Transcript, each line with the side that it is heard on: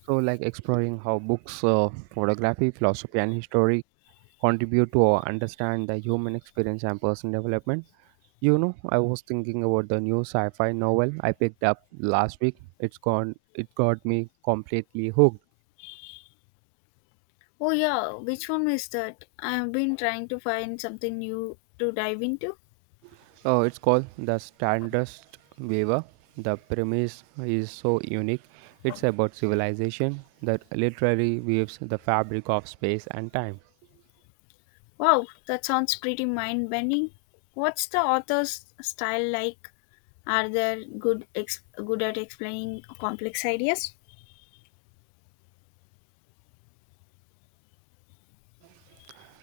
right: So, like exploring how books, photography, philosophy, and history contribute to understand the human experience and personal development. You know, I was thinking about the new sci-fi novel I picked up last week. It's gone. It got me completely hooked.
left: Oh yeah, which one is that? I've been trying to find something new to dive into.
right: Oh, it's called The Stardust Weaver. The premise is so unique. It's about civilization that literally weaves the fabric of space and time.
left: Wow, that sounds pretty mind bending. What's the author's style like? Are they good at explaining complex ideas?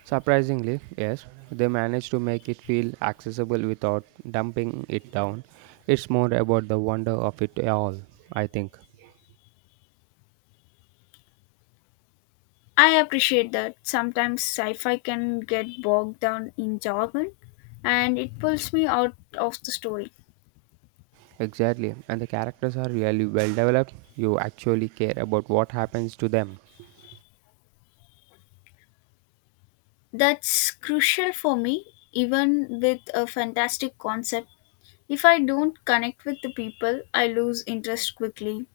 right: Surprisingly, yes, they managed to make it feel accessible without dumping it down. It's more about the wonder of it all, I think.
left: I appreciate that. Sometimes sci-fi can get bogged down in jargon, and it pulls me out of the story.
right: Exactly, and the characters are really well developed. You actually care about what happens to them.
left: That's crucial for me, even with a fantastic concept. If I don't connect with the people, I lose interest quickly.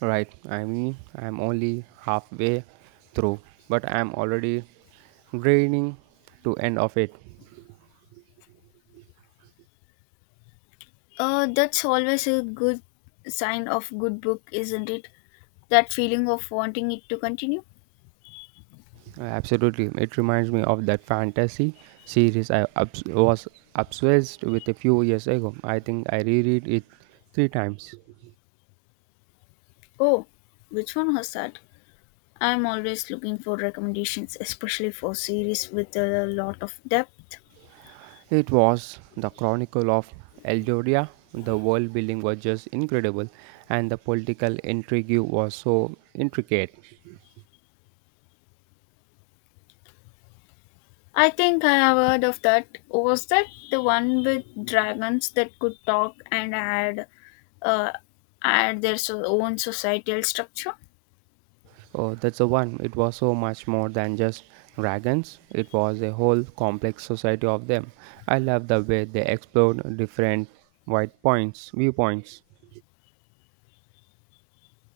right: Right, I mean, I'm only halfway through, but I'm already draining to end of it.
left: That's always a good sign of good book, isn't it? That feeling of wanting it to continue.
right: Yeah, absolutely. It reminds me of that fantasy series I was obsessed with a few years ago. I think I reread it 3 times.
left: Oh, which one was that? I'm always looking for recommendations, especially for series with a lot of depth.
right: It was The Chronicle of Eldoria. The world building was just incredible, and the political intrigue was so intricate.
left: I think I have heard of that. Was that the one with dragons that could talk and had, uh, had their own societal structure?
right: Oh, that's the one. It was so much more than just dragons, it was a whole complex society of them. I love the way they explored different viewpoints.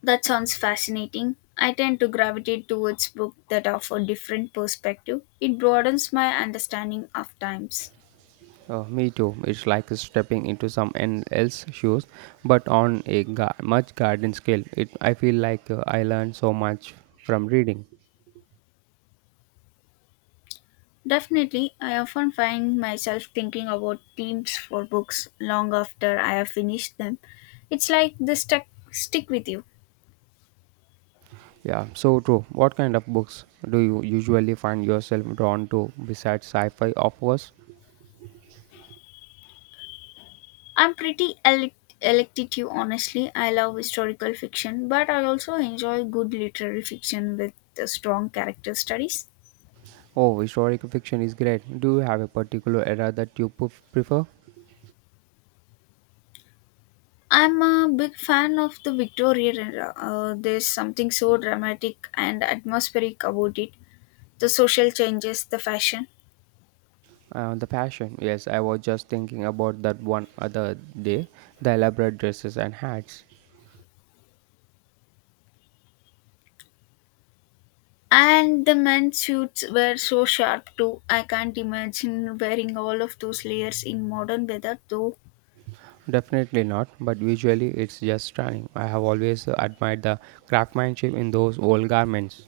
left: That sounds fascinating. I tend to gravitate towards books that offer different perspective. It broadens my understanding of times.
right: Me too. It's like stepping into someone else's shoes, but on a much garden scale. It I feel like I learn so much from reading.
left: Definitely, I often find myself thinking about themes for books long after I have finished them. It's like they stuck stick with you.
right: Yeah, so true. What kind of books do you usually find yourself drawn to besides sci-fi, of course?
left: I'm pretty elective, honestly. I love historical fiction, but I also enjoy good literary fiction with strong character studies.
right: Oh, historical fiction is great. Do you have a particular era that you prefer?
left: I'm a big fan of the Victorian era. There's something so dramatic and atmospheric about it. The social changes, the fashion,
right: The fashion. Yes, I was just thinking about that one other day. The elaborate dresses and hats.
left: and the men's suits were so sharp too. I can't imagine wearing all of those layers in modern weather though.
right: Definitely not, but visually it's just stunning. I have always admired the craftsmanship in those old garments.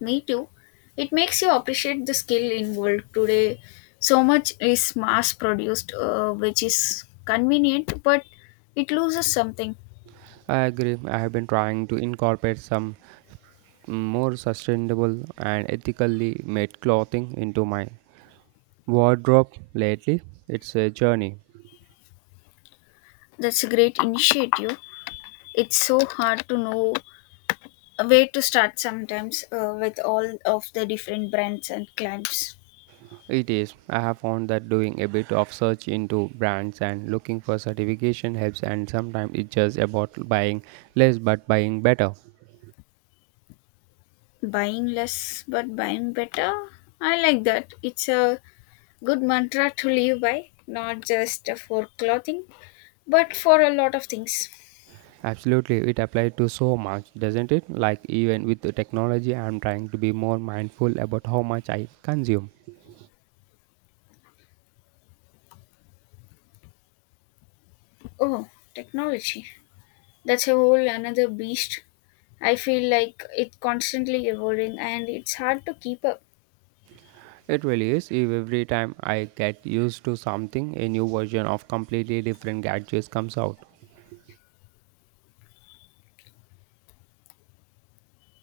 left: Me too. It makes you appreciate the skill involved today. So much is mass produced, which is convenient, but it loses something.
right: I agree, I have been trying to incorporate some more sustainable and ethically made clothing into my wardrobe lately. It's a journey.
left: That's a great initiative. It's so hard to know a way to start sometimes with all of the different brands and clients.
right: It is. I have found that doing a bit of search into brands and looking for certification helps, and sometimes it's just about buying less but buying better.
left: Buying less but buying better. I like that. It's a good mantra to live by, not just for clothing, but for a lot of things.
right: Absolutely, it applies to so much, doesn't it? Like, even with the technology, I'm trying to be more mindful about how much I consume.
left: Oh, technology. That's a whole another beast. I feel like it's constantly evolving and it's hard to keep up.
right: It really is. If every time I get used to something, a new version of completely different gadgets comes out.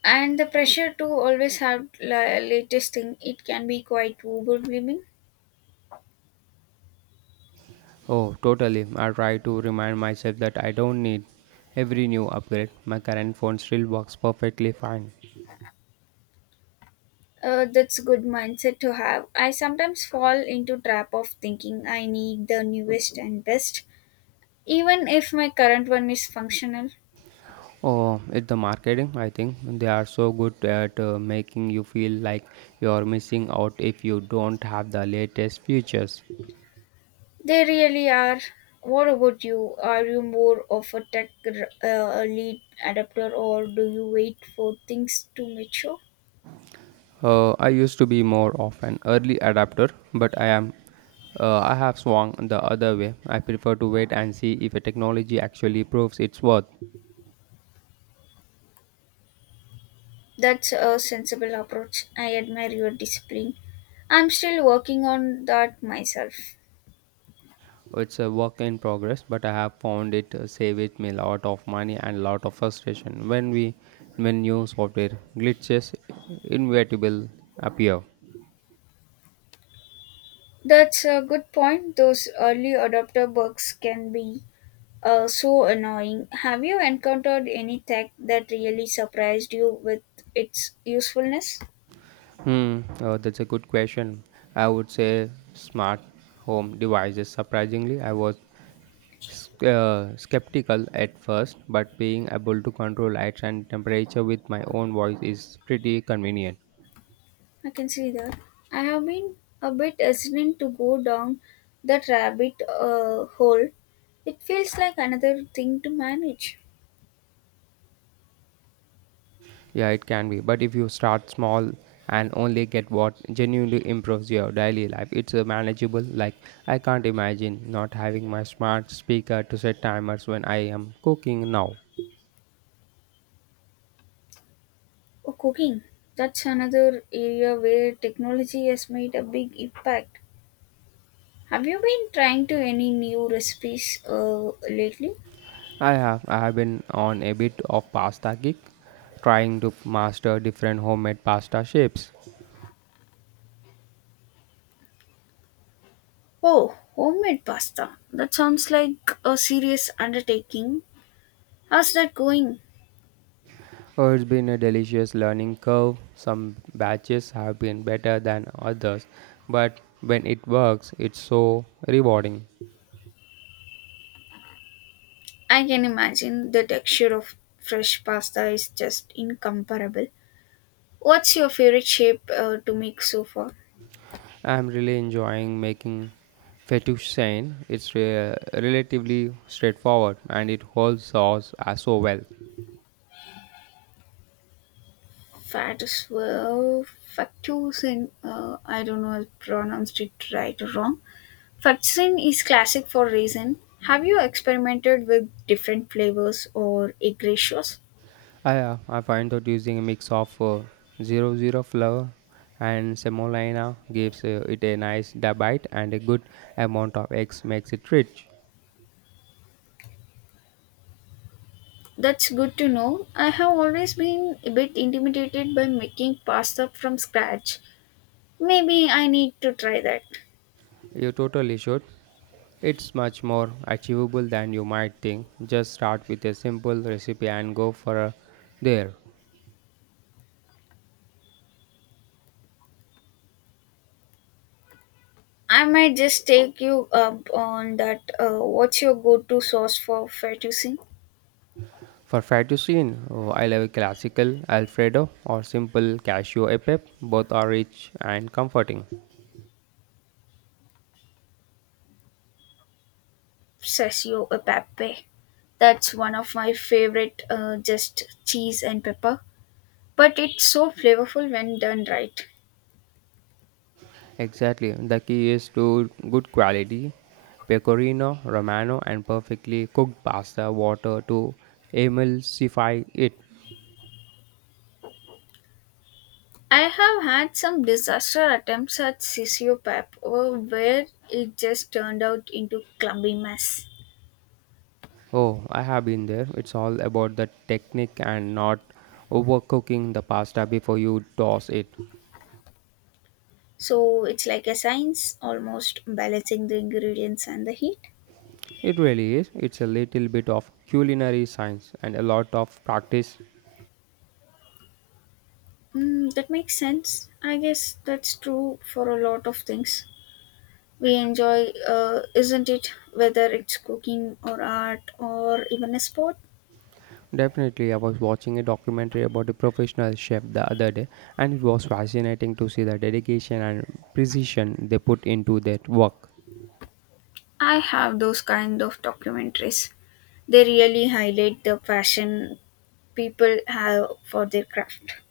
left: And the pressure to always have latest thing, it can be quite overwhelming.
right: Oh, totally. I try to remind myself that I don't need every new upgrade. My current phone still works perfectly fine.
left: That's good mindset to have. I sometimes fall into trap of thinking I need the newest and best, even if my current one is functional.
right: Oh, it's the marketing, I think. They are so good at making you feel like you're missing out if you don't have the latest features.
left: They really are. What about you? Are you more of a tech lead adapter, or do you wait for things to mature?
right: I used to be more of an early adapter, but I have swung the other way. I prefer to wait and see if a technology actually proves its worth.
left: That's a sensible approach. I admire your discipline. I'm still working on that myself.
right: It's a work in progress, but I have found it saves me a lot of money and a lot of frustration when new software glitches inevitable appear.
left: That's a good point. Those early adopter bugs can be so annoying. Have you encountered any tech that really surprised you with its usefulness?
right: That's a good question. I would say smart home devices. Surprisingly, I was skeptical at first, but being able to control lights and temperature with my own voice is pretty convenient.
left: I can see that. I have been a bit hesitant to go down that rabbit hole. It feels like another thing to manage.
right: Yeah, it can be, but if you start small and only get what genuinely improves your daily life, it's manageable. Like, I can't imagine not having my smart speaker to set timers when I am cooking now.
left: Or cooking. That's another area where technology has made a big impact. Have you been trying to any new recipes lately?
right: I have been on a bit of pasta kick, trying to master different homemade pasta shapes.
left: Oh, homemade pasta. That sounds like a serious undertaking. How's that going?
right: Oh, it's been a delicious learning curve. Some batches have been better than others, but when it works, it's so rewarding.
left: I can imagine the texture of fresh pasta is just incomparable. What's your favorite shape to make so far?
right: I'm really enjoying making fettuccine. It's relatively straightforward and it holds sauce so well.
left: Fat as well. Fettuccine. I don't know if I pronounced it right or wrong. Fettuccine is classic for reason. Have you experimented with different flavors or egg ratios?
right: I find that using a mix of 00 zero flour and semolina gives it a nice bite and a good amount of eggs makes it rich.
left: That's good to know. I have always been a bit intimidated by making pasta from scratch. Maybe I need to try that.
right: You totally should. It's much more achievable than you might think. Just start with a simple recipe and go for a, there.
left: I might just take you up on that. What's your go-to sauce for fettuccine?
right: For fettuccine, oh, I love a classical Alfredo or simple cashew e pepe. Both are rich and comforting.
left: Sessio e pepe. That's one of my favorite. Just cheese and pepper, but it's so flavorful when done right.
right: Exactly. The key is to good quality pecorino, romano, and perfectly cooked pasta water to emulsify it.
left: I have had some disaster attempts at sessio pep where it just turned out into clumpy mess.
right: Oh, I have been there. It's all about the technique and not overcooking the pasta before you toss it.
left: So it's like a science, almost balancing the ingredients and the heat.
right: It really is. It's a little bit of culinary science and a lot of practice.
left: Mm, that makes sense. I guess that's true for a lot of things we enjoy, isn't it? Whether it's cooking or art or even a sport.
right: Definitely, I was watching a documentary about a professional chef the other day, and it was fascinating to see the dedication and precision they put into their work.
left: I have those kind of documentaries. They really highlight the passion people have for their craft.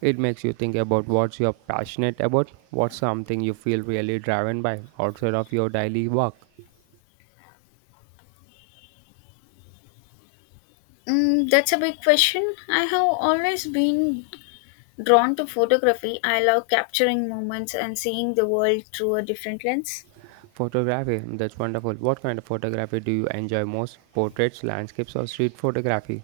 right: It makes you think about what you're passionate about, what's something you feel really driven by outside of your daily work.
left: Mm, that's a big question. I have always been drawn to photography. I love capturing moments and seeing the world through a different lens.
right: Photography, that's wonderful. What kind of photography do you enjoy most? Portraits, landscapes, or street photography?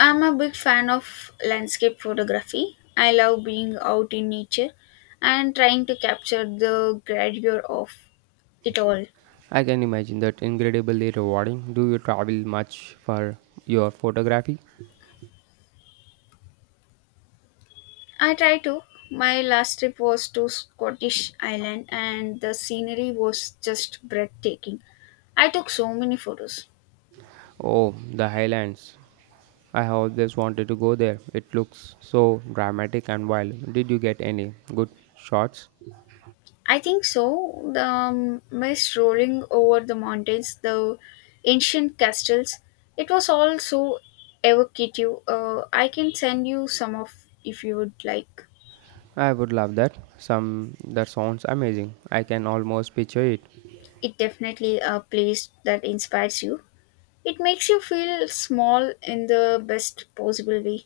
left: I'm a big fan of landscape photography. I love being out in nature and trying to capture the grandeur of it all.
right: I can imagine that incredibly rewarding. Do you travel much for your photography?
left: I try to. My last trip was to Scottish Island and the scenery was just breathtaking. I took so many photos.
right: Oh, the highlands. I have always wanted to go there. It looks so dramatic and wild. Did you get any good shots?
left: I think so. The mist rolling over the mountains, the ancient castles, it was all so evocative. I can send you some of if you would like.
right: I would love that. Some that sounds amazing. I can almost picture it.
left: It definitely a place that inspires you. It makes you feel small in the best possible way.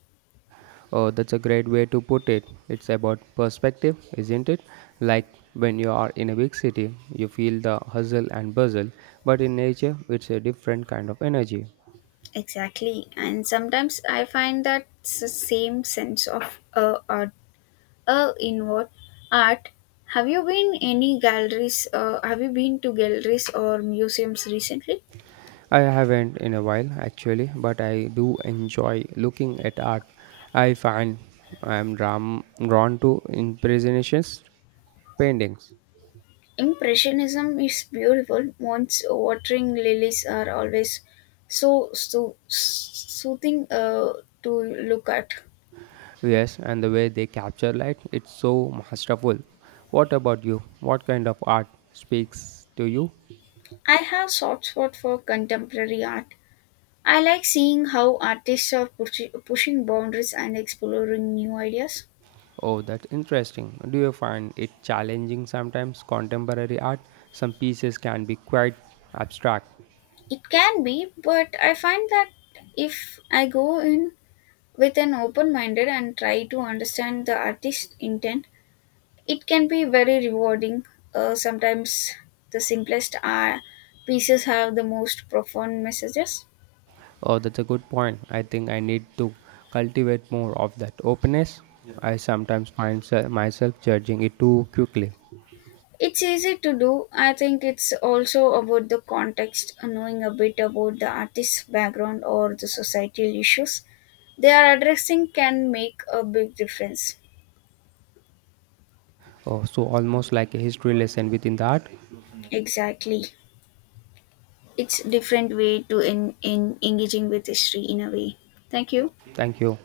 right: Oh, that's a great way to put it. It's about perspective, isn't it? Like when you are in a big city, you feel the hustle and bustle, but in nature, it's a different kind of energy.
left: Exactly, and sometimes I find that same sense of awe in what art? Have you been any galleries? Have you been to galleries or museums recently?
right: I haven't in a while actually, but I do enjoy looking at art. I find I am drawn to impressionist paintings.
left: Impressionism is beautiful. Once watering lilies are always so soothing to look at.
right: Yes, and the way they capture light, it's so masterful. What about you? What kind of art speaks to you?
left: I have soft spot for contemporary art. I like seeing how artists are pushing boundaries and exploring new ideas.
right: Oh, that's interesting. Do you find it challenging sometimes? Contemporary art, some pieces can be quite abstract.
left: It can be, but I find that if I go in with an open minded and try to understand the artist's intent it can be very rewarding sometimes the simplest pieces have the most profound messages.
right: Oh, that's a good point. I think I need to cultivate more of that openness. I sometimes find myself judging it too quickly.
left: It's easy to do. I think it's also about the context. Knowing a bit about the artist's background or the societal issues they are addressing can make a big difference.
right: Oh, so almost like a history lesson within the art.
left: Exactly. It's different way to in engaging with history in a way. Thank you.
right: Thank you.